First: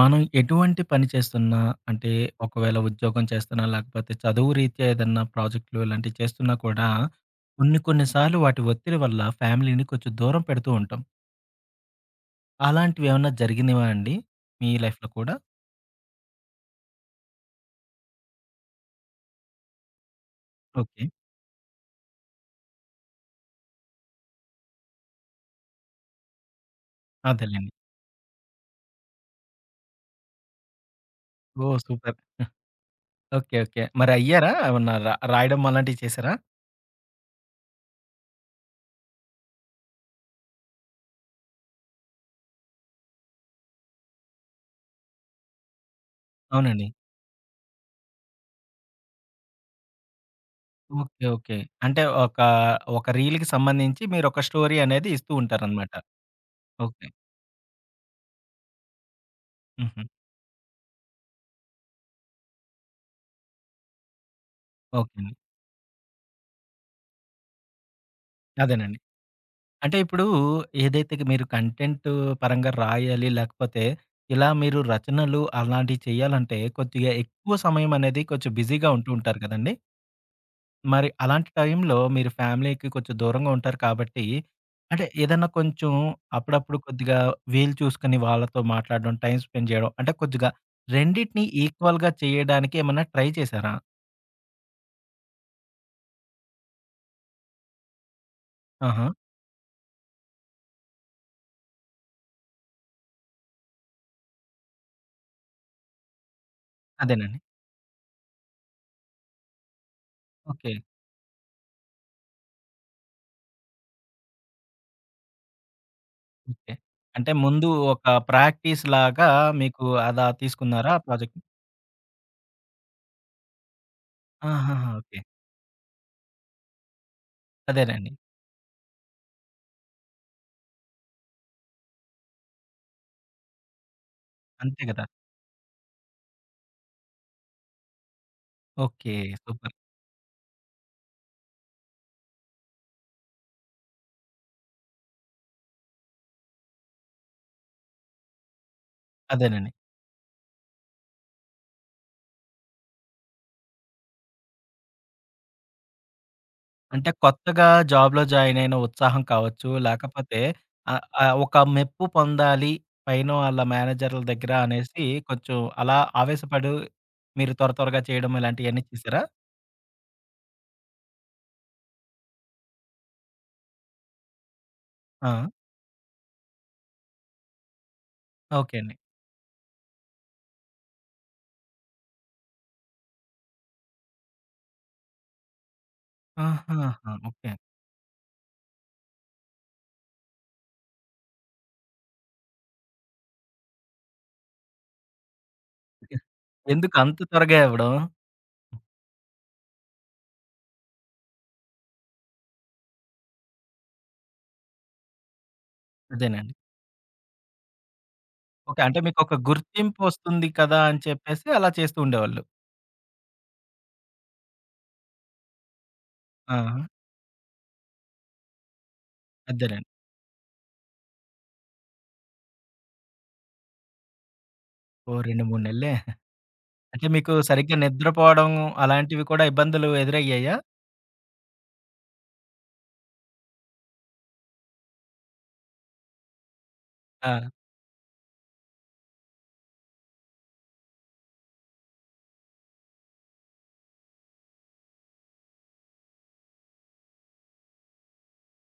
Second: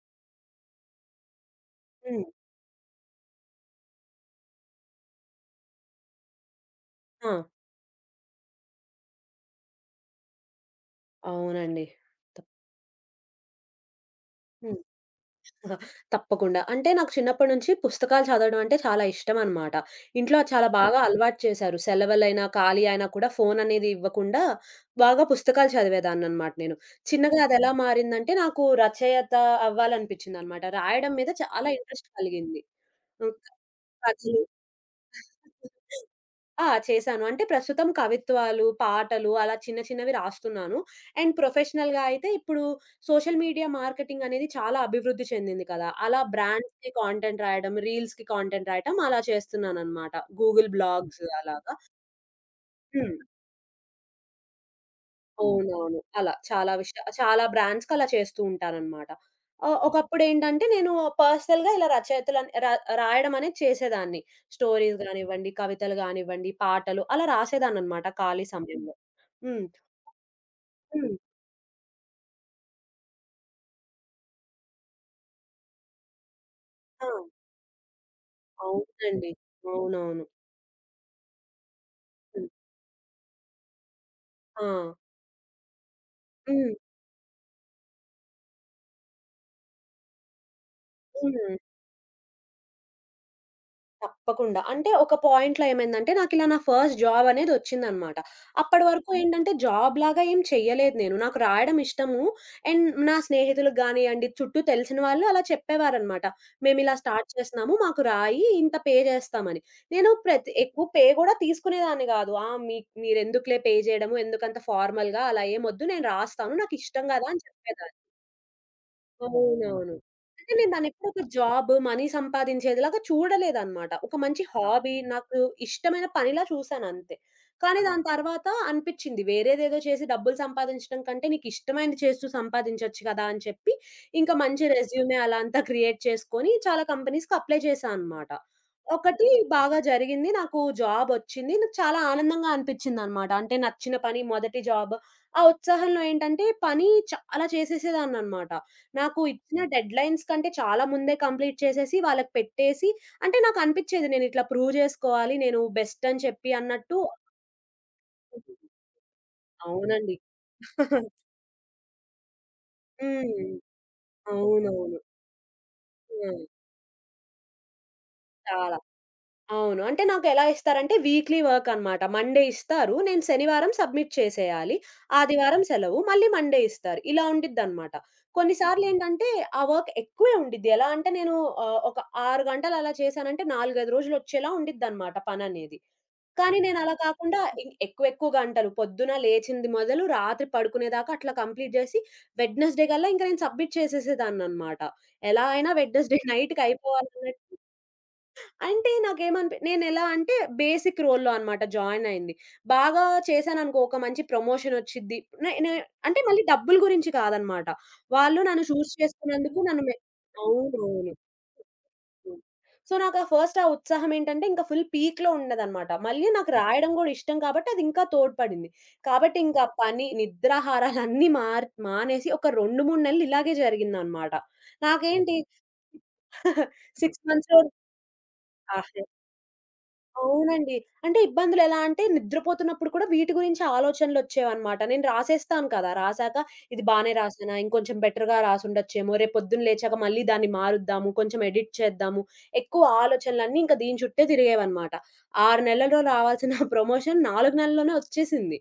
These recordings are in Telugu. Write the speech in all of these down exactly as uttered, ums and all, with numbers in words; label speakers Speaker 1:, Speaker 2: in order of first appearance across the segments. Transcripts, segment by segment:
Speaker 1: మనం ఎటువంటి పని చేస్తున్నా అంటే
Speaker 2: హ్మ్.
Speaker 1: ఒకవేళ ఉద్యోగం చేస్తున్నా లేకపోతే చదువు రీత్యా ఏదన్నా ప్రాజెక్టులు ఇలాంటివి చేస్తున్నా కూడా
Speaker 2: ఆ!
Speaker 1: కొన్ని కొన్నిసార్లు వాటి ఒత్తిడి వల్ల ఫ్యామిలీని కొంచెం దూరం పెడుతూ ఉంటాం.
Speaker 2: అవునండి. తప్
Speaker 1: అలాంటివి ఏమన్నా జరిగినవా అండి మీ
Speaker 2: హ్మ్.
Speaker 1: లైఫ్‌లో కూడా?
Speaker 2: అహా! తప్పకుండా. అంటే నాకు చిన్నప్పటి నుంచి పుస్తకాలు చదవడం అంటే చాలా ఇష్టమనమాట. ఇంట్లో అది చాలా బాగా ఓకే.
Speaker 1: ఓకే.
Speaker 2: అలవాటు చేశారు. సెలవులైనా, ఖాళీ అయినా కూడా ఫోను అనేది ఇవ్వకుండా బాగా పుస్తకాలు చదివేదాన్ననమాట నేను. చిన్నగా అదెలా
Speaker 1: అదేలెండి.
Speaker 2: హ్మ్. మారిందంటే నాకు రచయిత అవ్వాలనిపించిందనమాట. రాయడం మీద చాలా
Speaker 1: ఓహ్!
Speaker 2: Interest
Speaker 1: super.
Speaker 2: కలిగింది. హ్మ్.
Speaker 1: Okay, okay. మరి
Speaker 2: కథలు
Speaker 1: అయ్యారా? ఏమన్నా రా రాయడం అలాంటివి చేశారా?
Speaker 2: ఆ! చేశాను. అంటే ప్రస్తుతం కవిత్వాలు, పాటలు అలా చిన్న చిన్నవి రాస్తున్నాను. అండ్ ప్రొఫెషనల్‌గా అయితే ఇప్పుడు సోషల్ మీడియా మార్కెటింగ్ అనేది చాలా అభివృద్ధి చెందింది కదా! అలా
Speaker 1: అవునండి.
Speaker 2: బ్రాండ్స్‌కి కాంటెంట్ రాయడం, రీల్స్‌కి కాంటెంట్ రాయడం అలా చేస్తున్నాననమాట. Google blogs
Speaker 1: okay, okay.
Speaker 2: అలాగా.
Speaker 1: అంటే ఒక, ఒక
Speaker 2: హ్మ్.
Speaker 1: రీల్‌కి సంబంధించి మీరొక స్టోరీ అనేది ఇస్తూ ఉంటారనమాట.
Speaker 2: అవునవును. అలా చాలా విషయ
Speaker 1: ఓకే.
Speaker 2: చాలా బ్రాండ్స్‌కి అలా చేస్తూ ఉంటాననమాట. ఆహ్,
Speaker 1: హుహు.
Speaker 2: ఒకప్పుడేంటంటే నేను పర్సనల్‌గా ఇలా రచయితలని ర రాయడం అనేది చేసేదాన్ని. స్టోరీస్
Speaker 1: ఓకే అండి.
Speaker 2: గానివ్వండి, కవితలు గానివ్వండి, పాటలు అలా రాసేదాన్ననమాట ఖాళీ సమయంలో.
Speaker 1: అదేనండి.
Speaker 2: హ్మ్.
Speaker 1: అంటే ఇప్పుడు
Speaker 2: హ్మ్.
Speaker 1: ఏదైతే మీరు కంటెంట్ పరంగా రాయాలి, లేకపోతే ఇలా మీరు రచనలు అలాంటివి చేయాలంటే
Speaker 2: ఆ!
Speaker 1: కొద్దిగా ఎక్కువ సమయం అనేది కొంచెం బిజీగా ఉంటూ
Speaker 2: అవునండి.
Speaker 1: ఉంటారు కదండీ!
Speaker 2: అవునవును.
Speaker 1: మరి అలాంటి టైంలో మీరు
Speaker 2: హ్మ్.
Speaker 1: ఫ్యామిలీకి కొంచెం దూరంగా ఉంటారు కాబట్టి,
Speaker 2: ఆ!
Speaker 1: అంటే ఏదన్నా కొంచెం
Speaker 2: హ్మ్.
Speaker 1: అప్పుడప్పుడు కొద్దిగా వీలు చూసుకొని వాళ్ళతో మాట్లాడడం, టైం స్పెండ్ చేయడం అంటే కొద్దిగా రెండిటిని
Speaker 2: హ్మ్.
Speaker 1: ఈక్వల్‌గా చేయడానికి ఏమన్నా ట్రై చేశారా?
Speaker 2: తప్పకుండా. అంటే ఒక పాయింట్‌లో ఏమైందంటే, నాకిలా నా ఫస్ట్ జాబ్ అనేదొచ్చిందనమాట. అప్పటి
Speaker 1: ఆహా!
Speaker 2: వరకు ఏంటంటే, జాబ్ లాగా ఏం చెయ్యలేదు నేను. నాకు రాయడం ఇష్టము. అండ్ నా స్నేహితులకు గానియండి, చుట్టూ తెలిసిన వాళ్ళు అలా చెప్పేవారనమాట. "మేమిలా స్టార్ట్
Speaker 1: అదేనండి.
Speaker 2: చేస్తున్నాము. మాకు రాయి, ఇంత పే చేస్తామని." నేను ప్రతి
Speaker 1: ఓకే,
Speaker 2: ఎక్కువ పే గూడా తీసుకునేదాన్ని గాదు. ఆ! మీ మీరెందుకులే పే చేయడము, ఎందుకంత ఫార్మల్‌గా అలా ఏమొద్దు. నేను రాస్తాను.
Speaker 1: ఓకే.
Speaker 2: నాకిష్టం గదా!
Speaker 1: అంటే
Speaker 2: అని
Speaker 1: ముందు
Speaker 2: చెప్పేదాన్ని.
Speaker 1: ఒక ప్రాక్టీస్‌లాగా మీకు
Speaker 2: అవునవును.
Speaker 1: అలా
Speaker 2: అంటే నేను
Speaker 1: తీసుకున్నారా ఆ
Speaker 2: దాన్నెప్పుడు ఒక
Speaker 1: ప్రాజెక్ట్?
Speaker 2: జాబ్, మనీ సంపాదించేదిలాగా చూడలేదనమాట. ఒక మంచి
Speaker 1: ఆహాహా!
Speaker 2: Hobby,
Speaker 1: okay.
Speaker 2: నాకు ఇష్టమైన పనిలా చూసానంతే. కానీ ఆహా! దాని
Speaker 1: అదేనండి.
Speaker 2: తర్వాత అనిపిచ్చింది వేరేదేదో చేసి డబ్బులు సంపాదించడం కంటే నీకిష్టమైనది చేస్తూ సంపాదించొచ్చు కదా! అని చెప్పి ఇంకా మంచి
Speaker 1: అంతే గదా!
Speaker 2: రెజ్యూమే అలా అంతా క్రియేట్ చేసుకొని చాలా కంపెనీస్‌కి అప్లై చేశా అనమాట.
Speaker 1: ఓకే.
Speaker 2: ఒకటి
Speaker 1: సూపర్.
Speaker 2: బాగా జరిగింది. నాకు జాబొచ్చింది. నాకు చాలా ఆనందంగా అనిపిచ్చిందనమాట. అంటే నచ్చిన పని మొదటి జాబ్. ఆ ఉత్సాహంలో ఏంటంటే పని చాలా చేసేసేదాన్ననమాట. నాకు ఇచ్చిన
Speaker 1: అదేనండి.
Speaker 2: డెడ్‌లైన్స్ కంటే చాలా ముందే కంప్లీట్ చేసేసి, వాళ్ళకి పెట్టేసి అంటే నాకనిపిచ్చేది నేనిట్లా ప్రూవ్ జేసుకోవాలి, నేను బెస్ట్ అని చెప్పి అన్నట్టు.
Speaker 1: అంటే కొత్తగా జాబ్‌లో జాయిన్ అయిన ఉత్సాహం కావచ్చు,
Speaker 2: అవునండి.
Speaker 1: లేకపోతే ఆహ్, ఆహ్, ఒక మెప్పు పొందాలి పైనో
Speaker 2: హ్మ్.
Speaker 1: ఆళ్ళ మేనేజర్ల దగ్గర
Speaker 2: అవునవును.
Speaker 1: అనేసి కొంచెం అలా
Speaker 2: హ్మ్.
Speaker 1: ఆవేశపడు మీరు త్వర త్వరగా చేయడం
Speaker 2: చాలా.
Speaker 1: ఇలాంటియన్నీ చేసారా?
Speaker 2: అవును. అంటే నాకెలా ఇస్తారంటే వీక్లీ వర్క్ అనమాట. మండే ఇస్తారు. నేను శనివారం సబ్మిట్ చేసేయాలి.
Speaker 1: ఆ!
Speaker 2: ఆదివారం సెలవు. మళ్ళీ మండే ఇస్తారు. ఇలా ఉండిద్దనమాట.
Speaker 1: ఓకే అండి.
Speaker 2: కొన్నిసార్లేంటంటే ఆ వర్క్ ఎక్కువే ఉండిద్ది. ఎలా అంటే నేను ఆహ్, ఒక ఆరు గంటలు అలా చేశానంటే నాలుగు, ఐదు రోజులొచ్చేలా ఉండిద్దనమాట పననేది. కానీ నేనలా
Speaker 1: ఆహాహా!
Speaker 2: కాకుండా
Speaker 1: ఓకే.
Speaker 2: ఇం ఎక్కువ ఎక్కువ గంటలు పొద్దున లేచింది మొదలు రాత్రి పడుకునేదాకా అట్లా కంప్లీట్ జేసి వెడ్నెస్‌డే కల్లా ఇంక నేను సబ్మిట్ చేసేసేదాన్ననమాట. ఎలా అయినా వెడ్నెస్‌డే నైట్‌కి
Speaker 1: ఎందుకు అంత
Speaker 2: అయిపోవాలన్నట్టు.
Speaker 1: త్వరగా ఇవ్వడం?
Speaker 2: అంటే నాకేమనిపి నేనెలా అంటే బేసిక్ రోల్‌లో అనమాట జాయిన్ అయింది. బాగా చేశాననుకో ఒక మంచి ప్రమోషన్ ఒచ్చిద్ది. నే నే అంటే మళ్ళీ
Speaker 1: అదేనండి.
Speaker 2: డబ్బుల గురించి కాదనమాట. వాళ్ళు నన్ను
Speaker 1: ఓకే.
Speaker 2: చూజ్
Speaker 1: అంటే మీకొక
Speaker 2: చేసుకున్నందుకు నన్ను మె
Speaker 1: గుర్తింపొస్తుంది కదా! అని
Speaker 2: అవునవును.
Speaker 1: చెప్పేసి అలా చేస్తూ
Speaker 2: హ్మ్.
Speaker 1: ఉండేవాళ్ళు.
Speaker 2: సో, నాకా ఫస్ట్ ఆ ఉత్సాహం ఏంటంటే, ఇంకా ఫుల్ పీక్‌లో ఉన్నదనమాట. మళ్ళీ నాకు
Speaker 1: ఆ!
Speaker 2: హ్మ్. రాయడం గూడా ఇష్టం కాబట్టి అది ఇంకా తోడ్పడింది. కాబట్టి ఇంకా
Speaker 1: అదేనండి.
Speaker 2: పని, నిద్రాహారాలన్నీ మార్ మానేసి ఒక రెండు, మూడు నెలలు ఇలాగే జరిగిందనమాట.
Speaker 1: ఓహ్!
Speaker 2: నాకేంటి
Speaker 1: రెండు, మూడు నెలలే. అంటే
Speaker 2: ఆరు
Speaker 1: మీకు
Speaker 2: మంత్స్‌లో
Speaker 1: సరిగ్గా నిద్రపోవడం
Speaker 2: ఆ!
Speaker 1: అలాంటివి కూడా ఇబ్బందులు ఎదురయ్యాయా?
Speaker 2: అవునండి. అంటే ఇబ్బందులెలా అంటే, నిద్రపోతున్నప్పుడు కూడా వీటి గురించి ఆలోచనలొచ్చేవనమాట. నేను రాసేస్తాను కదా! రాసాక ఇది బానే
Speaker 1: ఆ!
Speaker 2: రాసానా? ఇంకొంచెం బెటర్‌గా రాసుండొచ్చేమో! రేపు పొద్దున్న లేచాక మళ్ళీ దాన్ని మారుద్దాము, కొంచెం ఎడిట్ చేద్దాము. ఎక్కువ ఆలోచనలన్నీ ఇంక దీని చుట్టే తిరిగేవనమాట. ఆరు నెలల్లో రావాల్సిన ప్రమోషన్ నాలుగు నెలల్లోనే వచ్చేసింది.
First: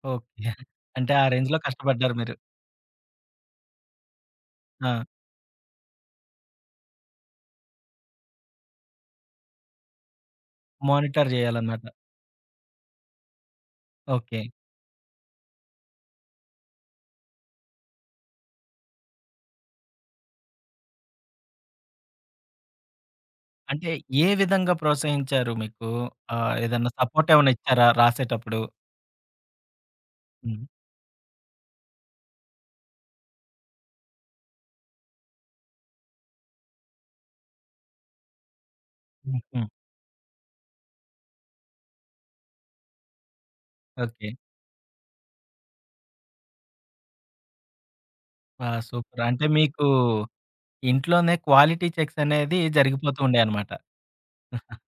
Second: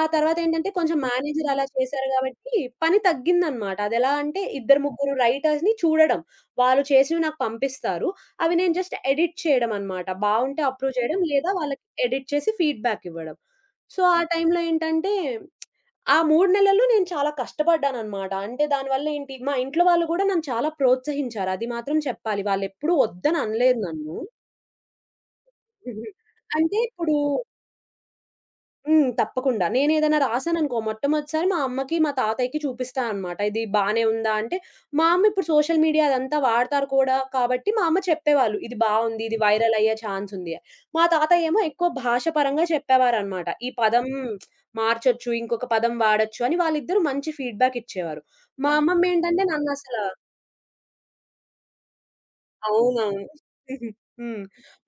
Speaker 2: ఆ
Speaker 1: ఓకే.
Speaker 2: తర్వాతేంటంటే, కొంచెం
Speaker 1: అంటే ఆ
Speaker 2: మేనేజర్
Speaker 1: రేంజ్‌లో
Speaker 2: అలా చేశారు
Speaker 1: కష్టపడ్డారు మీరు.
Speaker 2: గాబట్టి, పని తగ్గిందనమాట. అదెలా అంటే, ఇద్దరు
Speaker 1: ఆ!
Speaker 2: ముగ్గురు రైటర్స్‌ని చూడడం. వాళ్ళు చేసినవి నాకు పంపిస్తారు. అవి నేను జస్ట్ ఎడిట్ చేయడం అన్నమాట. బావుంటే అప్రూవ్ చేయడం,
Speaker 1: మానిటర్
Speaker 2: లేదా వాళ్ళకి
Speaker 1: చేయాలన్నమాట.
Speaker 2: ఎడిట్ చేసి ఫీడ్‌బ్యాక్ ఇవ్వడం. సో, ఆ
Speaker 1: ఓకే.
Speaker 2: టైంలో ఏంటంటే, ఆ మూడు నెలలు నేను చాలా కష్టపడ్డానన్నమాట. అంటే దానివల్ల ఏంటి, మా ఇంట్లో వాళ్ళు గూడా నన్ను చాలా ప్రోత్సహించారు. అది మాత్రం చెప్పాలి. వాళ్ళెప్పుడూ వద్దని అనలేదు
Speaker 1: అంటే
Speaker 2: నన్ను.
Speaker 1: ఏ విధంగా ప్రోత్సహించారు మీకు? ఆహ్,
Speaker 2: అంటే
Speaker 1: ఏదన్నా
Speaker 2: ఇప్పుడు
Speaker 1: సపోర్ట్ ఏమైనా ఇచ్చారా రాసేటప్పుడు?
Speaker 2: హ్మ్. తప్పకుండా. నేనేదైనా
Speaker 1: హ్మ్.
Speaker 2: రాశాననుకో మొట్టమొదటిసారి మా అమ్మకి, మా తాతయ్యకి చూపిస్తా అనమాట. ఇది బానే ఉందా అంటే, మా అమ్మ ఇప్పుడు సోషల్ మీడియా అదంతా వాడతారు కూడా కాబట్టి మా అమ్మ చెప్పేవాళ్ళు. ఇది బావుంది. ఇది
Speaker 1: హుహు.
Speaker 2: వైరల్ అయ్యే ఛాన్స్ ఉంది. అని. మా తాతయ్య ఏమో ఎక్కువ భాష పరంగా చెప్పేవారనమాట. ఈ పదం
Speaker 1: ఓకే.
Speaker 2: మార్చొచ్చు. ఇంకొక పదం వాడొచ్చు అని వాళ్ళిద్దరూ మంచి ఫీడ్‌బ్యాక్ ఇచ్చేవారు.
Speaker 1: ఆ!
Speaker 2: మా అమ్మమ్మ
Speaker 1: సూపర్.
Speaker 2: ఏంటంటే
Speaker 1: అంటే మీకు
Speaker 2: నన్నసల
Speaker 1: ఇంట్లోనే క్వాలిటీ చెక్స్ అనేది జరిగిపోతూ
Speaker 2: అవునవును.
Speaker 1: ఉండేయన్నమాట.
Speaker 2: హ్మ్.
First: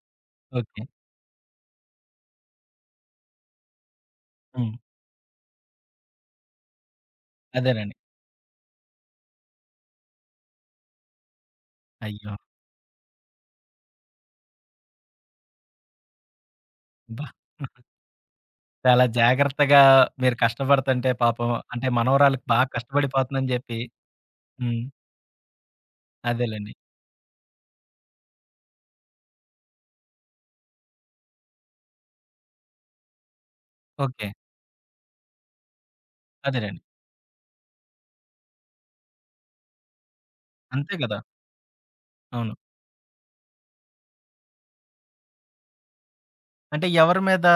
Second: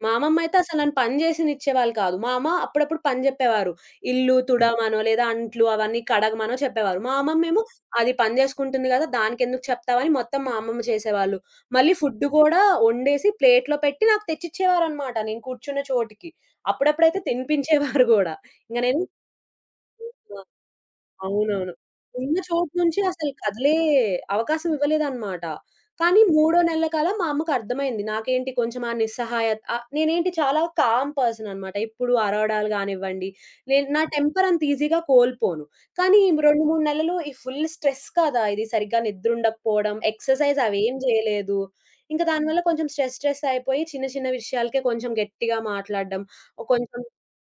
Speaker 2: మా అమ్మమ్మ అయితే అసలు
Speaker 1: ఓకే.
Speaker 2: నన్ను పని జేసినిచ్చేవాళ్ళు కాదు. మా అమ్మ అప్పుడప్పుడు పని జెప్పేవారు. ఇల్లు హ్మ్.
Speaker 1: హ్మ్.
Speaker 2: తుడవమనో, లేదా అంట్లు అవన్నీ కడగమనో చెప్పేవారు. మా అమ్మమ్మేమో
Speaker 1: అదేనండి.
Speaker 2: అది పని జేసుకుంటుంది గదా! దానికెందుకు చెప్తావని మొత్తం మా అమ్మమ్మ చేసేవాళ్ళు. మళ్ళీ ఫుడ్
Speaker 1: అయ్యో!
Speaker 2: గూడా వండేసి ప్లేట్‌లో పెట్టి నాకు తెచ్చిచ్చేవారనమాట నేను కూర్చున్న చోటికి. అప్పుడప్పుడైతే
Speaker 1: అబ్బా!
Speaker 2: తినిపించేవారు గూడా. ఇంగ నేను
Speaker 1: చాలా జాగ్రత్తగా మీరు కష్టపడుతుంటే పాపం
Speaker 2: అవునవును.
Speaker 1: అంటే
Speaker 2: ఉన్న
Speaker 1: మనవరాలకి బాగా
Speaker 2: చోటు నుంచి అసలు
Speaker 1: కష్టపడిపోతుందని
Speaker 2: కదిలే
Speaker 1: జెప్పి
Speaker 2: అవకాశం
Speaker 1: హ్మ్.
Speaker 2: ఇవ్వలేదన్నమాట. కానీ మూడో
Speaker 1: అదేలెండి.
Speaker 2: నెల కల్లా మా అమ్మకి అర్థమైంది. నాకేంటి కొంచెం ఆ నిస్సహాయత ఆహ్, నేనేంటి చాలా కామ్ పర్సన్ అన్నమాట. ఎప్పుడు అరవడాలు గానివ్వండి, నేను నా
Speaker 1: ఓకే.
Speaker 2: టెంపర్ అంత ఈజీగా కోల్పోను. కానీ రెండు, మూడు
Speaker 1: అదేలెండి.
Speaker 2: నెలలు ఈ ఫుల్ స్ట్రెస్ కదా! ఇది సరిగ్గా నిద్ర ఉండకపోవడం, ఎక్సర్‌సైజ్
Speaker 1: అంతే
Speaker 2: అవేం
Speaker 1: గదా!
Speaker 2: చేయలేదు. ఇంకా
Speaker 1: అవును.
Speaker 2: దానివల్ల కొంచెం స్ట్రెస్, స్ట్రెస్ అయిపోయి చిన్న చిన్న విషయాలకే కొంచెం గట్టిగా మాట్లాడడం,
Speaker 1: అంటే
Speaker 2: కొంచెం
Speaker 1: ఎవరి మీద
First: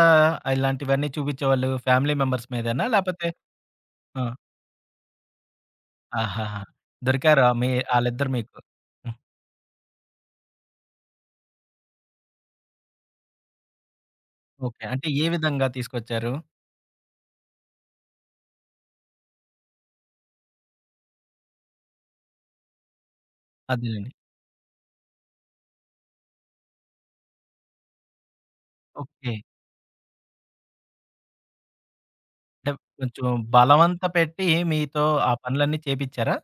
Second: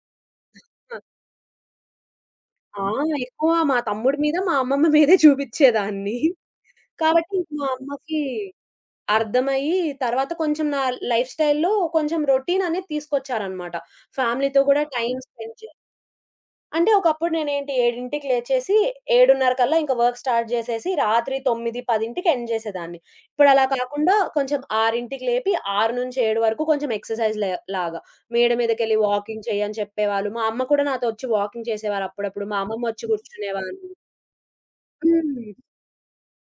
Speaker 2: ఆ!
Speaker 1: ఇలాంటివన్నీ చూపించేవాళ్ళు? ఫ్యామిలీ మెంబర్స్
Speaker 2: ఆ!
Speaker 1: మీదేనా? లేపోతే
Speaker 2: ఎక్కువ మా తమ్ముడి
Speaker 1: ఆ!
Speaker 2: మీద, మా అమ్మమ్మ మీదే చూపిచ్చేదాన్ని.
Speaker 1: ఆహాహా!
Speaker 2: కాబట్టి
Speaker 1: దొరికారా
Speaker 2: ఇంక మా
Speaker 1: మీ
Speaker 2: అమ్మకి
Speaker 1: ఆళ్ళిద్దరు మీకు? హ్మ్.
Speaker 2: అర్థమయ్యి, తర్వాత కొంచెం నా లైఫ్ స్టైల్‌లో కొంచెం రొటీన్ అనేది తీసుకొచ్చారనమాట. ఫ్యామిలీతో గూడా
Speaker 1: ఓకే. అంటే
Speaker 2: టైమ్
Speaker 1: ఏ
Speaker 2: స్పెండ్
Speaker 1: విధంగా
Speaker 2: చే
Speaker 1: తీసుకొచ్చారు?
Speaker 2: అంటే ఒకప్పుడు నేనేంటి ఏడుకి లేచేసి ఏడున్నర కల్లా ఇంక వర్క్ స్టార్ట్ జేసేసి రాత్రి తొమ్మిది, పదికి ఎండ్ జేసేదాన్ని. ఇప్పుడలా
Speaker 1: అదేలెండి.
Speaker 2: కాకుండా కొంచెం ఆరుకి లేపి ఆరు నుంచి ఏడు వరకు కొంచెం ఎక్సర్‌సైజ్ లే లాగా. మేడ మీదకెళ్ళి
Speaker 1: ఓకే.
Speaker 2: వాకింగ్ చెయ్యని చెప్పేవాళ్ళు. మా అమ్మ కూడా నాతో ఒచ్చి వాకింగ్ చేసేవారు అప్పుడప్పుడు. మా
Speaker 1: అంటే
Speaker 2: అమ్మమ్మ ఒచ్చి
Speaker 1: కొంచెం
Speaker 2: గూర్చునేవాళ్ళు.
Speaker 1: బలవంత పెట్టి మీతో ఆ
Speaker 2: హ్మ్.
Speaker 1: పనులన్నీ చేపిచ్చారా?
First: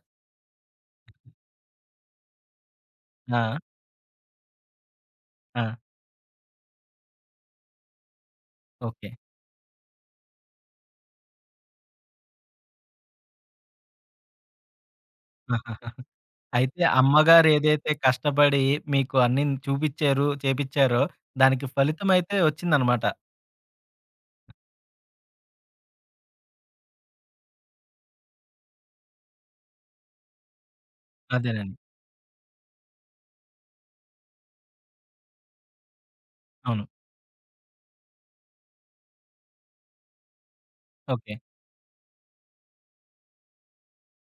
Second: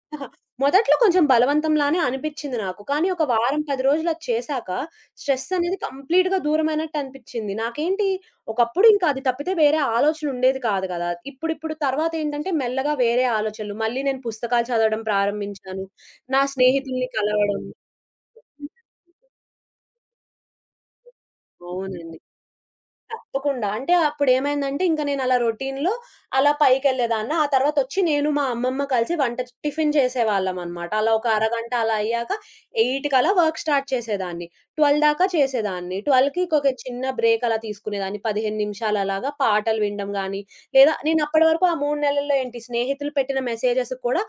Speaker 2: మొదట్లో కొంచెం బలవంతంలానే అనిపిచ్చింది నాకు. కానీ ఒక
Speaker 1: ఆ!
Speaker 2: వారం, పది రోజులు అది చేశాక స్ట్రెస్
Speaker 1: ఆ!
Speaker 2: అనేది కంప్లీట్‌గా దూరమైనట్టు అనిపిచ్చింది. నాకేంటి ఒకప్పుడు ఇంకా
Speaker 1: ఓకే.
Speaker 2: అది తప్పితే వేరే ఆలోచన ఉండేది కాదు కదా! ఇప్పుడిప్పుడు తర్వాత ఏంటంటే మెల్లగా వేరే ఆలోచనలు. మళ్ళీ నేను పుస్తకాలు చదవడం ప్రారంభించాను.
Speaker 1: ఆహాహా!
Speaker 2: నా
Speaker 1: అయితే
Speaker 2: స్నేహితుల్ని
Speaker 1: అమ్మగారు
Speaker 2: కలవడం.
Speaker 1: ఏదైతే కష్టపడి మీకు అన్ని చూపిచ్చారు, చేపిచ్చారో దానికి
Speaker 2: అవునండి.
Speaker 1: ఫలితమైతే వచ్చిందనమాట.
Speaker 2: తప్పకుండా. అంటే అప్పుడేమైందంటే, ఇంక నేనలా రొటీన్‌లో అలా పైకెళ్ళేదాన్న. ఆ తర్వాతొచ్చి నేను, మా అమ్మమ్మ కలిసి వంట టిఫిన్ చేసేవాళ్ళమనమాట. అలా ఒక అరగంట
Speaker 1: అదేనండి.
Speaker 2: అలా అయ్యాక ఎనిమిదికల్లా వర్క్ స్టార్ట్ చేసేదాన్ని. పన్నెండు దాకా చేసేదాన్ని. పన్నెండుకి ఒక
Speaker 1: అవును.
Speaker 2: చిన్న బ్రేక్ అలా తీసుకునేదాన్ని. పదిహేను నిమిషాలు అలాగా పాటలు వినడం గానీ, లేదా
Speaker 1: ఓకే.
Speaker 2: నేనప్పటి వరకు ఆ మూడు నెలల్లో ఏంటి స్నేహితులు పెట్టిన మెసేజెస్‌కి కూడా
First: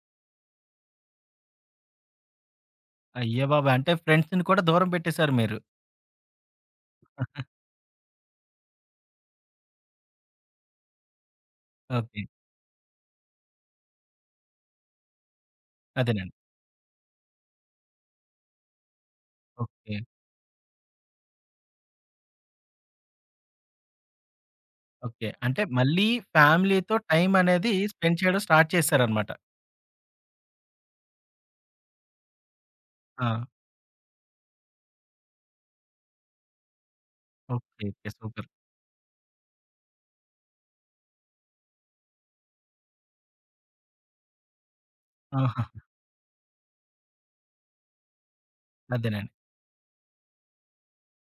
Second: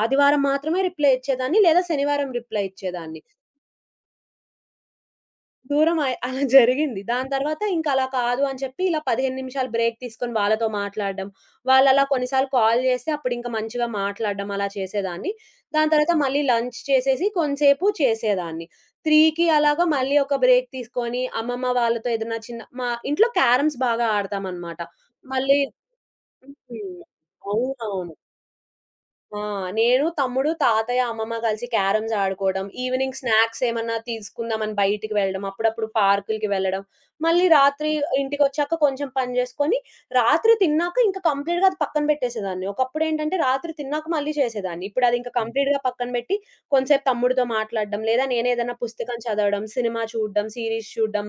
Speaker 2: ఆదివారం మాత్రమే రిప్లై ఇచ్చేదాన్ని, లేదా శనివారం రిప్లై ఇచ్చేదాన్ని.
Speaker 1: అయ్య బాబోయ్! అంటే ఫ్రెండ్స్‌ని కూడా దూరం పెట్టేసారు మీరు.
Speaker 2: దూరం అయ్ అలా జరిగింది. దాని తర్వాత ఇంక అలా కాదు అని చెప్పి ఇలా పదిహేను నిమిషాలు బ్రేక్ తీసుకొని వాళ్ళతో మాట్లాడడం. వాళ్ళలా
Speaker 1: ఓకే.
Speaker 2: కొన్నిసార్లు కాల్ చేస్తే అప్పుడింక మంచిగా మాట్లాడడం అలా చేసేదాన్ని. దాని తర్వాత
Speaker 1: అదేనండి.
Speaker 2: మళ్ళీ లంచ్ చేసేసి కొంసేపు చేసేదాన్ని. మూడుకి అలాగా
Speaker 1: ఓకే,
Speaker 2: మళ్ళీ ఒక బ్రేక్ తీసుకొని అమ్మమ్మ వాళ్ళతో ఏదన్నా చిన్న మా ఇంట్లో క్యారమ్స్ బాగా ఆడతామనమాట.
Speaker 1: ఓకే.
Speaker 2: మళ్ళీ
Speaker 1: అంటే మళ్ళీ ఫ్యామిలీతో
Speaker 2: హ్మ్.
Speaker 1: టైం అనేది
Speaker 2: అవునవును.
Speaker 1: స్పెండ్ చేయడం స్టార్ట్ చేశారనమాట.
Speaker 2: ఆ! నేను, తమ్ముడు, తాతయ్య, అమ్మమ్మ కలిసి క్యారమ్స్ ఆడుకోవడం, ఈవినింగ్
Speaker 1: ఆ!
Speaker 2: స్నాక్స్ ఏమన్నా తీసుకుందామని బయటికి వెళ్ళడం, అప్పుడప్పుడు పార్కులకి వెళ్ళడం, మళ్ళీ
Speaker 1: ఓకే,
Speaker 2: రాత్రి
Speaker 1: ఓకే. సూపర్.
Speaker 2: ఇంటికొచ్చాక కొంచెం పని చేసుకొని, రాత్రి తిన్నాక ఇంక కంప్లీట్‌గా అది పక్కన పెట్టేసేదాన్ని. ఒకప్పుడేంటంటే రాత్రి తిన్నాక మళ్ళీ చేసేదాన్ని. ఇప్పుడది ఇంక హ్మ్.
Speaker 1: ఆహా!
Speaker 2: కంప్లీట్‌గా పక్కన పెట్టి, కొంసేపు తమ్ముడితో మాట్లాడడం, లేదా నేనే ఏదైనా పుస్తకం
Speaker 1: అదేనండి.
Speaker 2: చదవడం, సినిమా చూడడం, సీరీస్ చూడడం,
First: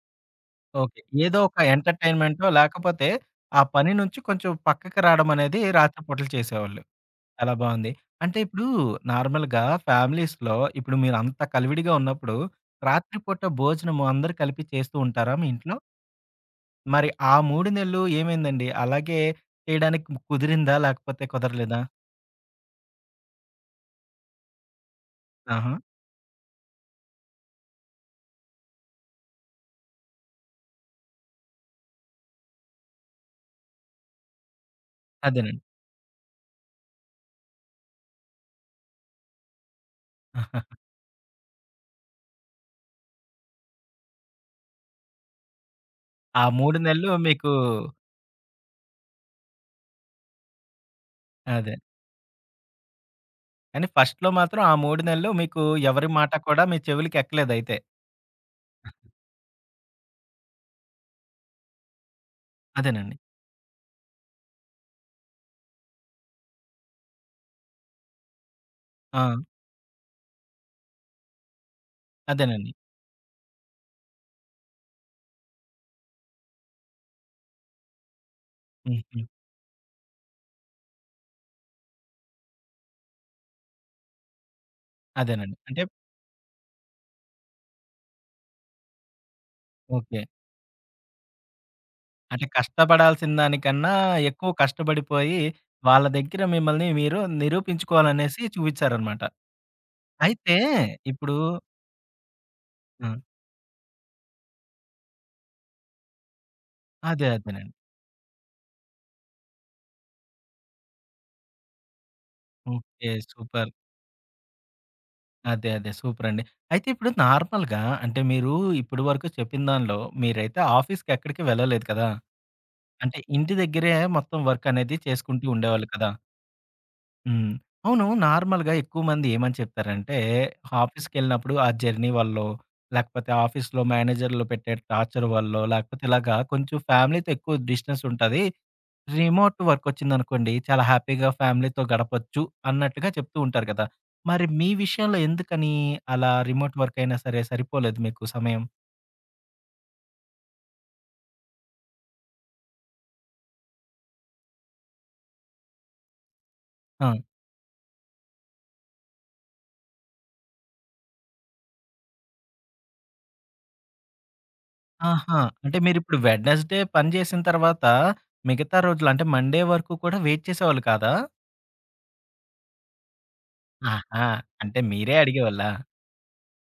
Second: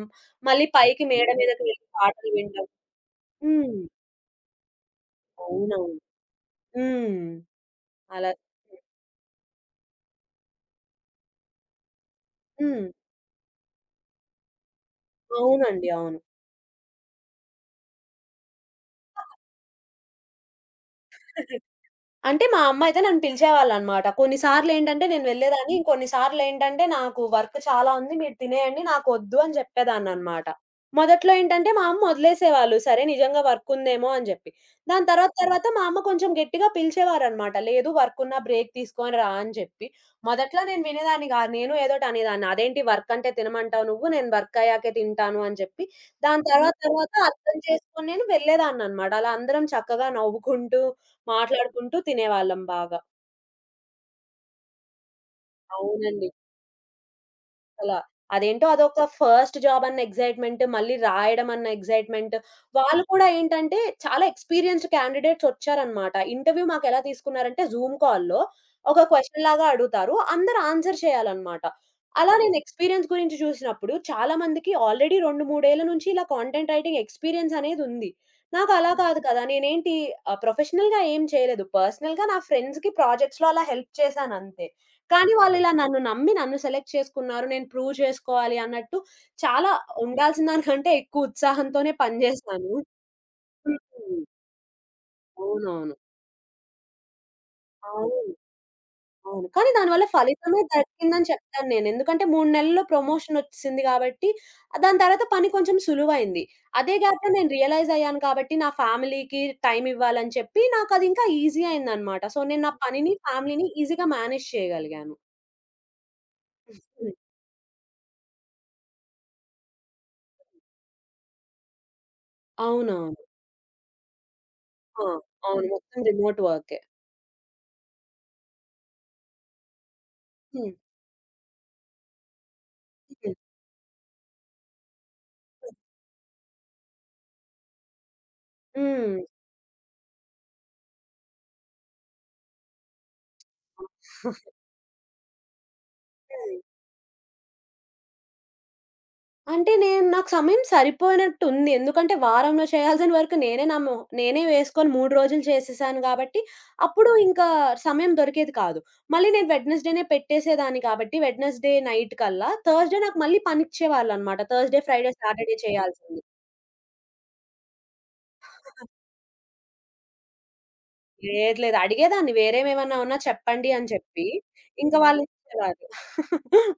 Speaker 2: మళ్ళీ
Speaker 1: ఓకే.
Speaker 2: పైకి ఓకే. మేడ
Speaker 1: ఏదో
Speaker 2: మీదకి
Speaker 1: ఒక
Speaker 2: వెళ్ళి పాటలు
Speaker 1: ఎంటర్‌టైన్‌మెంటో
Speaker 2: వినడం.
Speaker 1: లేకపోతే ఆ
Speaker 2: హ్మ్.
Speaker 1: పని నుంచి కొంచెం పక్కకి రాడం అనేది
Speaker 2: అవునవును.
Speaker 1: రాత్రి పూటలు చేసేవాళ్ళు.
Speaker 2: హ్మ్.
Speaker 1: చాలా బావుంది.
Speaker 2: అలా
Speaker 1: అంటే ఇప్పుడు నార్మల్‌గా ఫ్యామిలీస్‌లో ఇప్పుడు మీరంత కలివిడిగా ఉన్నప్పుడు,
Speaker 2: హ్మ్.
Speaker 1: రాత్రి పూట భోజనము అందరూ కలిపి చేస్తూ ఉంటారా మీ ఇంట్లో?
Speaker 2: అవునండి. అవును.
Speaker 1: మరి ఆ మూడు నెలలు ఏమైందండి? అలాగే చేయడానికి కుదిరిందా? లేకపోతే కుదరలేదా?
Speaker 2: అంటే మా అమ్మ అయితే నన్ను పిలిచేవాళ్ళనమాట. కొన్నిసార్లేంటంటే నేను వెళ్ళేదాన్ని.
Speaker 1: ఆహా!
Speaker 2: ఇంకొన్నిసార్లేంటంటే నాకు వర్క్ చాలా ఉంది. మీరు తినేయండి నాకొద్దు అని చెప్పేదాన్ననమాట. మొదట్లో ఏంటంటే మా అమ్మ వదిలేసేవాళ్ళు. సరే నిజంగా వర్క్ ఉందేమో అని జెప్పి. దాని తర్వాత
Speaker 1: అదేనండి.
Speaker 2: తర్వాత మా అమ్మ కొంచెం గట్టిగా పిలిచేవారనమాట. లేదు వర్క్ ఉన్నా బ్రేక్ తీసుకొని రా అని జెప్పి. మొదట్లో
Speaker 1: ఆహా.
Speaker 2: నేను వినేదాన్ని గాదు. నేను ఏదోటి అనేదాన్ని. అదేంటి వర్క్ అంటే తినమంటావు నువ్వు నేను వర్క్ అయ్యాకే తింటాను అని జెప్పి.
Speaker 1: ఆ
Speaker 2: దాని తర్వాత
Speaker 1: మూడు నెలలు
Speaker 2: తర్వాత
Speaker 1: మీకు
Speaker 2: అర్థం చేసుకొని నేను వెళ్ళేదాన్ననమాట. అలా అందరం చక్కగా నవ్వుకుంటూ
Speaker 1: అదే.
Speaker 2: మాట్లాడుకుంటూ తినేవాళ్ళం బాగా.
Speaker 1: కానీ ఫస్ట్‌లో మాత్రం ఆ మూడు నెలలు మీకు ఎవరి
Speaker 2: అవునండి.
Speaker 1: మాట కూడా మీ చెవులకెక్కలేదయితే.
Speaker 2: అసల. అదేంటో అదొక ఫస్ట్ జాబ్ అన్న ఎక్సైట్‌మెంట్, మళ్ళీ రాయడం అన్న ఎక్సైట్‌మెంట్. వాళ్ళు
Speaker 1: అదేనండి.
Speaker 2: కూడా ఏంటంటే చాలా ఎక్స్‌పీరియన్స్‌డ్ క్యాండిడేట్స్ వచ్చారనమాట. ఇంటర్వ్యూ మాకెలా తీసుకున్నారంటే జూమ్ కాల్‌లో ఒక
Speaker 1: ఆ!
Speaker 2: క్వెషన్ లాగా అడుగుతారు. అందరూ ఆన్సర్ చేయాలనమాట. అలా నేను
Speaker 1: అదేనండి.
Speaker 2: ఎక్స్‌పీరియన్స్ గురించి చూసినప్పుడు చాలా మందికి ఆల్రెడీ రెండు, మూడు ఏళ్ల నుంచి ఇలా కాంటెంట్ రైటింగ్ ఎక్స్‌పీరియన్స్ అనేది ఉంది. నాకు అలా కాదు
Speaker 1: హుహు.
Speaker 2: కదా! నేనేంటి ఆహ్, ప్రొఫెషనల్‌గా ఏం చేయలేదు. పర్సనల్‌గా నా ఫ్రెండ్స్‌కి ప్రాజెక్ట్స్‌లో అలా హెల్ప్ చేశానంతే. కానీ
Speaker 1: అదేనండి.
Speaker 2: వాళ్ళిలా
Speaker 1: అంటే
Speaker 2: నన్ను నమ్మి నన్ను సెలెక్ట్ చేసుకున్నారు. నేను ప్రూవ్ చేసుకోవాలి అన్నట్టు చాలా
Speaker 1: ఓకే.
Speaker 2: ఉండాల్సిన దానికంటే ఎక్కువ ఉత్సాహంతోనే పని
Speaker 1: అంటే
Speaker 2: జేశాను.
Speaker 1: కష్టపడాల్సిన దానికన్నా
Speaker 2: హ్మ్.
Speaker 1: ఎక్కువ కష్టపడిపోయి,
Speaker 2: అవునవును.
Speaker 1: వాళ్ళ దగ్గర మిమ్మల్ని మీరు
Speaker 2: అవును.
Speaker 1: నిరూపించుకోవాలనేసి చూపించారనమాట.
Speaker 2: అవును. కానీ దానివల్ల
Speaker 1: అయితే
Speaker 2: ఫలితమే దక్కిందని
Speaker 1: ఇప్పుడు
Speaker 2: చెప్తాను నేను. ఎందుకంటే మూడు నెలల్లో
Speaker 1: ఆ!
Speaker 2: ప్రమోషనొచ్చేసింది గాబట్టి, దాని తర్వాత పని కొంచెం సులువైంది. అదే
Speaker 1: అదే
Speaker 2: గ్యాప్‌లో నేను
Speaker 1: అదేనండి.
Speaker 2: రియలైజ్ అయ్యాను కాబట్టి, నా ఫ్యామిలీకి టైమ్ ఇవ్వాలని చెప్పి నాకదింకా ఈజీ అయిందనమాట. సో, నేను నా
Speaker 1: ఓకే.
Speaker 2: పనిని, ఫ్యామిలీని
Speaker 1: సూపర్.
Speaker 2: ఈజీగా మేనేజ్ చేయగలిగాను.
Speaker 1: అదే అదే. సూపరండి. అయితే
Speaker 2: హ్మ్.
Speaker 1: ఇప్పుడు నార్మల్‌గా అంటే మీరు ఇప్పటి వరకు చెప్పిన దానిలో మీరైతే ఆఫీస్‌కి ఎక్కడికి వెళ్ళలేదు కదా!
Speaker 2: అవునవును.
Speaker 1: అంటే ఇంటి దగ్గరే మొత్తం వర్క్ అనేది
Speaker 2: ఆ!
Speaker 1: చేసుకుంటూ
Speaker 2: అవును.
Speaker 1: ఉండేవాళ్ళు
Speaker 2: మొత్తం
Speaker 1: కదా!
Speaker 2: రిమోట్ వర్కే.
Speaker 1: హ్మ్. అవును. నార్మల్‌గా ఎక్కువ మంది ఏమని చెప్తారంటే,
Speaker 2: హ్మ్.
Speaker 1: ఆఫీస్‌కెళ్ళినప్పుడు ఆ జర్నీ వల్లో, లేకపోతే
Speaker 2: హ్మ్.
Speaker 1: ఆఫీస్‌లో మేనేజర్‌లు పెట్టే టార్చర్ వల్లో, లేకపోతే ఇలాగా కొంచెం ఫ్యామిలీతో ఎక్కువ డిస్టెన్స్ ఉంటది.
Speaker 2: హ్మ్.
Speaker 1: రిమోట్ వర్క్ వచ్చిందనుకోండి, చాలా హ్యాపీగా ఫ్యామిలీతో గడపొచ్చు అన్నట్టుగా చెప్తూ ఉంటారు కదా! మరి మీ విషయంలో ఎందుకని అలా
Speaker 2: హ్మ్.
Speaker 1: రిమోట్ వర్క్ అయినా సరే సరిపోలేదు మీకు సమయం?
Speaker 2: అంటే నేను నాకు సమయం సరిపోయినట్టుంది. ఎందుకంటే వారంలో చేయాల్సిన వరకు నేనే నా మొ నేనే వేసుకొని మూడు రోజులు చేసేసాను కాబట్టి, అప్పుడు
Speaker 1: ఆ!
Speaker 2: ఇంకా సమయం దొరికేది కాదు. మళ్ళీ నేను వెడ్నెస్‌డేనే పెట్టేసేదాన్ని కాబట్టి వెడ్నెస్‌డే నైట్ కల్లా థర్స్‌డే నాకు మళ్ళీ పనిచ్చేవాళ్ళనమాట. థర్స్‌డే, ఫ్రైడే,
Speaker 1: ఆహా!
Speaker 2: సాటర్డే
Speaker 1: అంటే మీరిప్పుడు
Speaker 2: చేయాల్సింది.
Speaker 1: వెడ్నెస్‌డే పని చేసిన తర్వాత, మిగతా రోజులు అంటే మండే వరకు కూడా వెయిట్ చేసేవాళ్ళు కాదా?
Speaker 2: లేదు. లేదు. అడిగేదాన్ని వేరేవేమన్నా ఉన్నా చెప్పండి అని చెప్పి.
Speaker 1: ఆహా! అంటే
Speaker 2: ఇంకా హ్మ్.
Speaker 1: మీరే అడిగేవాళ్ళా?
Speaker 2: వాళ్ళిచ్చేవారు.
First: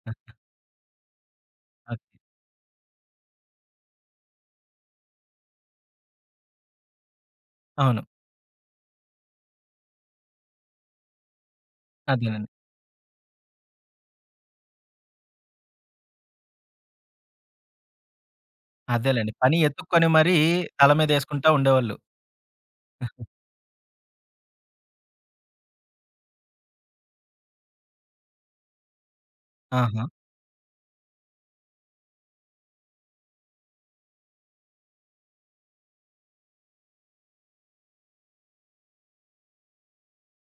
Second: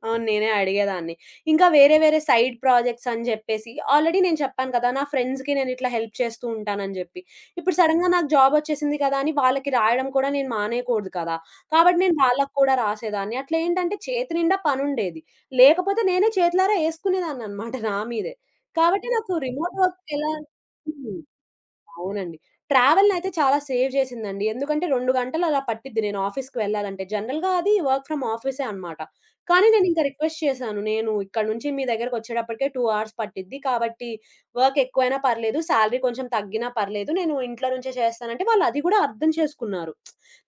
Speaker 2: అవును. నేనే అడిగేదాన్ని. ఇంకా వేరే
Speaker 1: ఓకే.
Speaker 2: వేరే సైడ్ ప్రాజెక్ట్స్ అని జెప్పేసి ఆల్రెడీ నేను చెప్పాను కదా! నా ఫ్రెండ్స్‌కి నేనిట్లా హెల్ప్ చేస్తూ ఉంటానని జెప్పి. ఇప్పుడు
Speaker 1: అవును.
Speaker 2: సడెన్‌గా నాకు జాబొచ్చేసింది కదా! అని వాళ్ళకి రాయడం కూడా నేను మానేయకూడదు కదా! కాబట్టి నేను
Speaker 1: అదేనండి.
Speaker 2: వాళ్ళకి కూడా రాసేదాన్ని. అట్లా ఏంటంటే చేతి నిండా పనుండేది. లేకపోతే నేనే చేతులారా యేసుకునేదాన్ననమాట నా మీదే. కాబట్టి నాకు
Speaker 1: అదేలెండి. పని
Speaker 2: రిమోట్ వర్క్
Speaker 1: ఎతుక్కొని
Speaker 2: ఎలా
Speaker 1: మరీ తల
Speaker 2: హ్మ్.
Speaker 1: మీదేసుకుంటా ఉండేవాళ్ళు.
Speaker 2: అవునండి. ట్రావెల్‌నయితే చాలా సేవ్ చేసిందండి. ఎందుకంటే రెండు గంటలు అలా పట్టిద్ది నేను ఆఫీస్‌కి వెళ్ళాలంటే. జనరల్‌గా అది వర్క్ ఫ్రమ్ ఆఫీసే అనమాట. కానీ నేనింక
Speaker 1: ఆహా!
Speaker 2: రిక్వెస్ట్ చేశాను. నేను ఇక్కడ నుంచి మీ దగ్గరకొచ్చేటప్పటికే రెండు అవర్స్ పట్టిద్ది. కాబట్టి వర్క్ ఎక్కువైనా పర్లేదు, శాలరీ కొంచెం తగ్గినా పర్లేదు. నేను ఇంట్లో నుంచే చేస్తానంటే వాళ్ళు అది గూడా అర్థం చేసుకున్నారు.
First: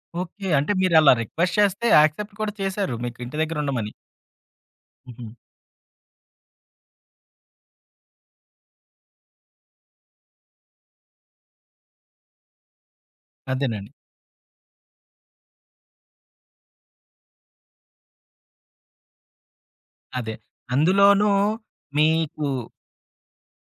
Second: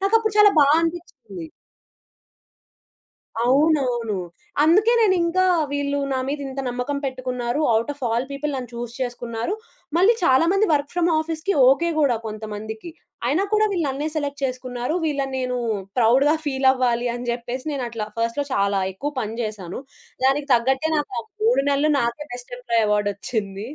Speaker 2: నాకప్పుడు
Speaker 1: ఓకే.
Speaker 2: చాలా బా
Speaker 1: అంటే మీరలా
Speaker 2: అనిపిచ్చింది.
Speaker 1: రిక్వెస్ట్ చేస్తే యాక్సెప్ట్ కూడా చేశారు మీకు ఇంటి దగ్గర ఉండమని.
Speaker 2: అవునవును. అందుకే
Speaker 1: హుహు.
Speaker 2: నేనింకా వీళ్ళు నా మీద ఇంత నమ్మకం పెట్టుకున్నారు. ఔట్ ఆఫ్ ఆల్ పీపుల్ నన్ను చూజ్ చేసుకున్నారు. మళ్ళీ చాలా మంది వర్క్ ఫ్రమ్ ఆఫీస్‌కి ఓకే గూడా కొంతమందికి. అయినా కూడా వీళ్ళు
Speaker 1: అదేనండి.
Speaker 2: నన్నే సెలెక్ట్ చేసుకున్నారు. వీళ్ళని నేను ప్రౌడ్‌గా ఫీల్ అవ్వాలి అని జెప్పేసి నేనట్లా ఫస్ట్‌లో చాలా ఎక్కువ పని జేశాను.
Speaker 1: అదే.
Speaker 2: దానికి తగ్గట్టే నాకు ఆ
Speaker 1: అందులోనూ
Speaker 2: మూడు నెలలు నాకే
Speaker 1: మీకు
Speaker 2: బెస్ట్ ఎంప్లాయీ అవార్డొచ్చింది.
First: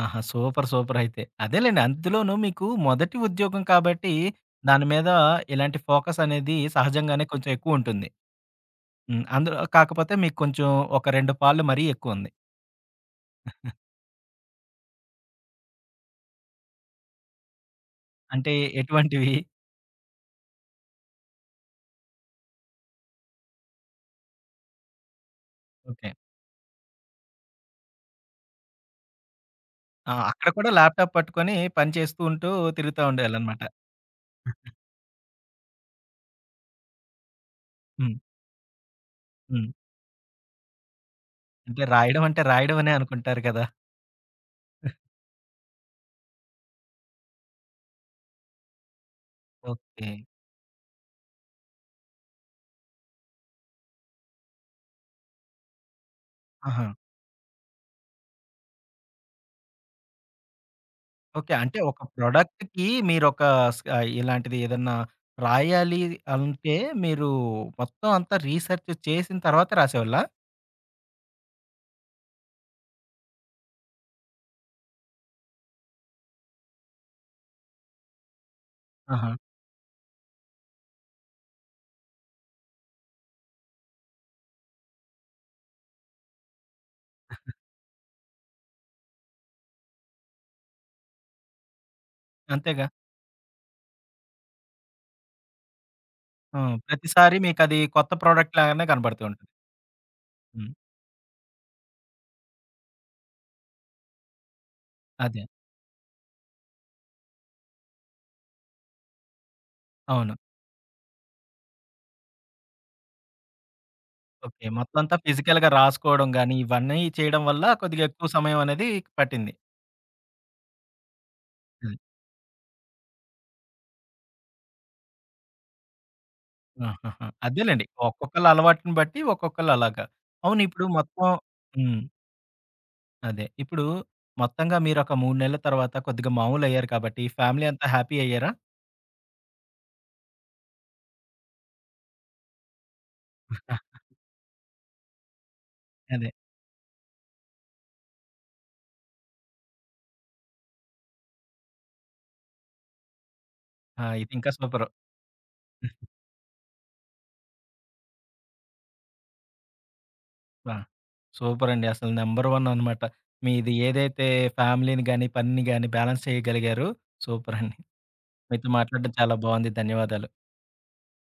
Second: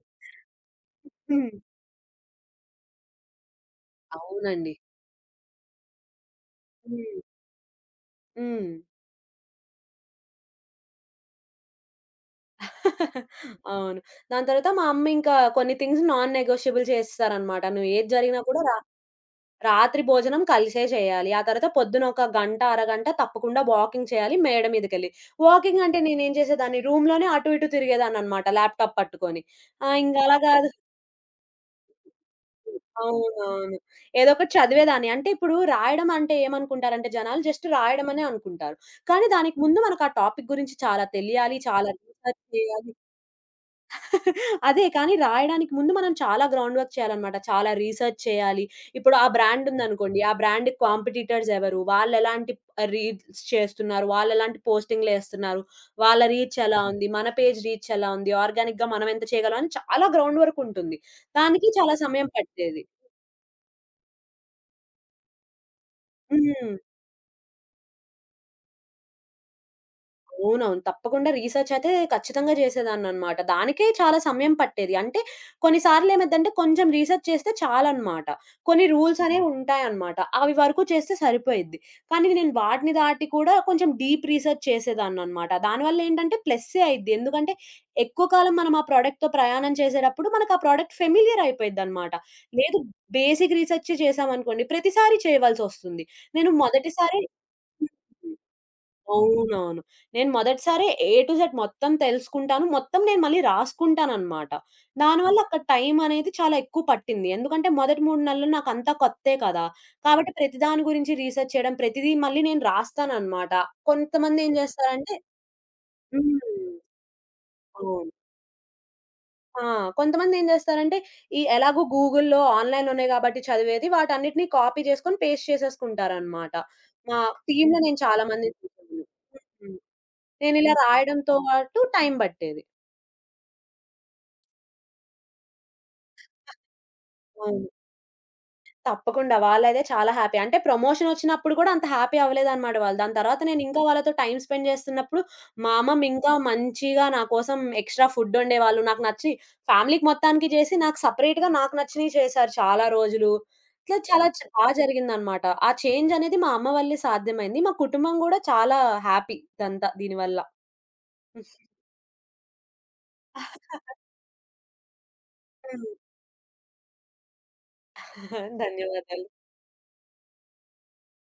Speaker 1: ఆహా! సూపర్. సూపర్ అయితే.
Speaker 2: హ్మ్.
Speaker 1: అదేలెండి. అందులోనూ మీకు మొదటి ఉద్యోగం కాబట్టి
Speaker 2: అవునండి.
Speaker 1: దాని మీద ఇలాంటి ఫోకస్ అనేది
Speaker 2: హ్మ్.
Speaker 1: సహజంగానే కొంచెం ఎక్కువుంటుంది.
Speaker 2: హ్మ్.
Speaker 1: హ్మ్. అందులో కాకపోతే మీకు కొంచెం ఒక రెండు పాళ్ళు మరీ ఎక్కువుంది.
Speaker 2: అవును. దాని తర్వాత మా అమ్మ ఇంకా కొన్ని థింగ్స్ నాన్ నెగోషియబుల్ చేసేసారనమాట. నువ్వు ఏది జరిగినా
Speaker 1: అంటే
Speaker 2: కూడా
Speaker 1: ఎటువంటివి?
Speaker 2: రాత్రి భోజనం కలిసే చేయాలి. ఆ తర్వాత పొద్దున ఒక గంట, అరగంట తప్పకుండా వాకింగ్ చేయాలి మేడ మీదకెళ్ళి. వాకింగ్ అంటే
Speaker 1: ఓకే.
Speaker 2: నేనేం చేసేదాన్ని రూమ్‌లోనే అటు ఇటు తిరిగేదాన్ననమాట ల్యాప్‌టాప్ పట్టుకొని. ఆ!
Speaker 1: ఆ!
Speaker 2: ఇంక అలా
Speaker 1: అక్కడ
Speaker 2: కాదు.
Speaker 1: కూడా ల్యాప్‌టాప్ పట్టుకొని పని చేస్తూ ఉంటూ తిరుగుతా ఉండేవాళ్ళనమాట.
Speaker 2: అవునవును. ఏదో ఒకటి చదివేదాన్ని. అంటే ఇప్పుడు రాయడం అంటే ఏమనుకుంటారంటే జనాలు జస్ట్ రాయడం
Speaker 1: హ్మ్.
Speaker 2: అనే అనుకుంటారు. కానీ దానికి
Speaker 1: హ్మ్.
Speaker 2: ముందు మనకు ఆ టాపిక్ గురించి చాలా తెలియాలి.
Speaker 1: అంటే
Speaker 2: చాలా
Speaker 1: రాయడం
Speaker 2: రీసెర్చ్
Speaker 1: అంటే రాయడం
Speaker 2: చేయాలి.
Speaker 1: అనే అనుకుంటారు కదా!
Speaker 2: అదే. కానీ రాయడానికి ముందు మనం చాలా గ్రౌండ్ వర్క్ చేయాలనమాట. చాలా రీసెర్చ్ చేయాలి. ఇప్పుడు ఆ బ్రాండ్
Speaker 1: ఓకే.
Speaker 2: ఉందనుకోండి. ఆ బ్రాండ్‌కి కాంపిటీటర్స్ ఎవరు? వాళ్ళెలాంటి రీల్స్ చేస్తున్నారు? వాళ్ళెలాంటి పోస్టింగ్‌లేస్తున్నారు? వాళ్ళ రీచ్ ఎలా
Speaker 1: ఆహా!
Speaker 2: ఉంది? మన పేజ్ రీచ్ ఎలా ఉంది? ఆర్గానిక్‌గా మనం ఎంత చేయగలం? అని చాలా గ్రౌండ్ వర్క్ ఉంటుంది.
Speaker 1: ఓకే.
Speaker 2: దానికి
Speaker 1: అంటే
Speaker 2: చాలా
Speaker 1: ఒక
Speaker 2: సమయం పట్టేది.
Speaker 1: ప్రొడక్ట్‌కి మీరొక స్ ఆహ్, ఇలాంటిది ఏదన్నా రాయాలి
Speaker 2: హ్మ్.
Speaker 1: అంటే మీరు మొత్తం అంతా రీసెర్చ్ చేసిన తర్వాత రాసేవాళ్ళా?
Speaker 2: అవునవును. తప్పకుండా రీసెర్చ్ అయితే ఖచ్చితంగా చేసేదాన్ననమాట. దానికే చాలా సమయం పట్టేది. అంటే కొన్ని సార్లేమైద్దంటే కొంచెం రీసెర్చ్ చేస్తే చాలనమాట. కొన్ని రూల్స్
Speaker 1: ఆహా!
Speaker 2: అనేవుంటాయనమాట. అవి వరకు చేస్తే సరిపోయిద్ది. కానీ నేను వాటిని దాటి కూడా కొంచెం డీప్ రీసెర్చ్ చేసేదాన్ననమాట. దానివల్లేంటంటే ప్లస్సే అయిద్ది. ఎందుకంటే ఎక్కువ కాలం మనం ఆ ప్రొడక్ట్‌తో ప్రయాణం చేసేటప్పుడు మనకు ఆ ప్రొడక్ట్ ఫెమిలియర్ అయిపోయిద్దనమాట. లేదు
Speaker 1: అంతేగా.
Speaker 2: బేసిక్ రీసెర్చే చేశామనుకోండి ప్రతిసారి చేయవలసొస్తుంది. నేను
Speaker 1: హ్మ్.
Speaker 2: మొదటిసారి
Speaker 1: ప్రతిసారి మీకది కొత్త ప్రొడక్ట్ లాగానే కనపడుతూ ఉంటుంది.
Speaker 2: అవునవును. నేను
Speaker 1: హ్మ్.
Speaker 2: మొదటిసారి ఏ టు జెడ్ మొత్తం తెలుసుకుంటాను. మొత్తం నేను మళ్ళీ రాసుకుంటాననమాట. హ్మ్. దానివల్ల
Speaker 1: అదే.
Speaker 2: అక్కడ టైం అనేది చాలా ఎక్కువ పట్టింది. ఎందుకంటే మొదటి మూడు నెలలు నాకంతా కొత్తే కదా! కాబట్టి
Speaker 1: అవును.
Speaker 2: ప్రతి దాని గురించి రీసెర్చ్ చేయడం, ప్రతిదీ మళ్ళీ నేను రాస్తాననమాట. కొంతమందేం
Speaker 1: ఓకే. మొత్తం
Speaker 2: చేస్తారంటే
Speaker 1: అంతా ఫిజికల్‌గా రాసుకోవడం గాని,
Speaker 2: హ్మ్.
Speaker 1: ఇవన్నీ చేయడం వల్ల కొద్దిగా
Speaker 2: అవును.
Speaker 1: ఎక్కువ సమయం అనేది పట్టింది.
Speaker 2: ఆ! కొంతమందేం చేస్తారంటే ఈ ఎలాగో
Speaker 1: అది.
Speaker 2: గూగుల్‌లో, ఆన్‌లైన్‌లోనే కాబట్టి చదివేది వాటన్నిటిని కాపీ చేసుకొని పేస్ట్ చేసేసుకుంటారనమాట. మా
Speaker 1: ఆహాహా!
Speaker 2: టీమ్‌లో
Speaker 1: అదేలెండి.
Speaker 2: నేను చాలా
Speaker 1: ఒక్కొక్కళ్ళ
Speaker 2: మందిని
Speaker 1: అలవాటుని
Speaker 2: చూసాను.
Speaker 1: బట్టి ఒక్కొక్కళ్ళు
Speaker 2: హ్మ్.
Speaker 1: అలాగా. అవును
Speaker 2: నేనిలా హ్మ్.
Speaker 1: ఇప్పుడు మొత్తం
Speaker 2: రాయడంతో పాటు
Speaker 1: హ్మ్.
Speaker 2: టైం పట్టేది.
Speaker 1: అదే. ఇప్పుడు మొత్తంగా మీరొక మూడు నెలల తర్వాత కొద్దిగా మామూలయ్యారు కాబట్టి
Speaker 2: అవును.
Speaker 1: ఫ్యామిలీ అంతా హ్యాపీ అయ్యారా?
Speaker 2: తప్పకుండా వాళ్ళైతే చాలా హ్యాపీ. అంటే ప్రమోషనొచ్చినప్పుడు గూడా అంత హ్యాపీ అవ్వలేదనమాట వాళ్ళు. దాని తర్వాత
Speaker 1: ఆ,
Speaker 2: నేనింకా వాళ్ళతో టైమ్ స్పెండ్ జేస్తున్నప్పుడు, మా
Speaker 1: అదే.
Speaker 2: అమ్మమ్మింకా మంచిగా నా కోసం ఎక్స్‌ట్రా ఫుడ్డొండేవాళ్ళు. నాకు నచ్చి ఫ్యామిలీకి మొత్తానికి జేసి, నాకు సెపరేట్‌గా నాకు నచ్చినియి చేశారు చాలా రోజులు. ఇట్లా
Speaker 1: ఆ!
Speaker 2: చాలా
Speaker 1: ఇది
Speaker 2: చ
Speaker 1: ఇంకా
Speaker 2: బా
Speaker 1: సూపరు.
Speaker 2: జరిగిందనమాట. ఆ చేంజనేది మా అమ్మ వల్లే సాధ్యమైంది. మా కుటుంబం గూడా చాలా హ్యాపీ ఇదంతా దీనివల్ల.
Speaker 1: ఆ! సూపరండి. అసలు నంబర్ వన్ అనమాట. మీది ఏదైతే ఫ్యామిలీని గాని, పనిని
Speaker 2: హ్మ్.
Speaker 1: గాని బ్యాలెన్స్ చేయగలిగారు సూపరండి.
Speaker 2: హ్మ్.
Speaker 1: మీతో మాట్లాడడం
Speaker 2: ధన్యవాదాలు.
Speaker 1: చాలా బాగుంది. ధన్యవాదాలు.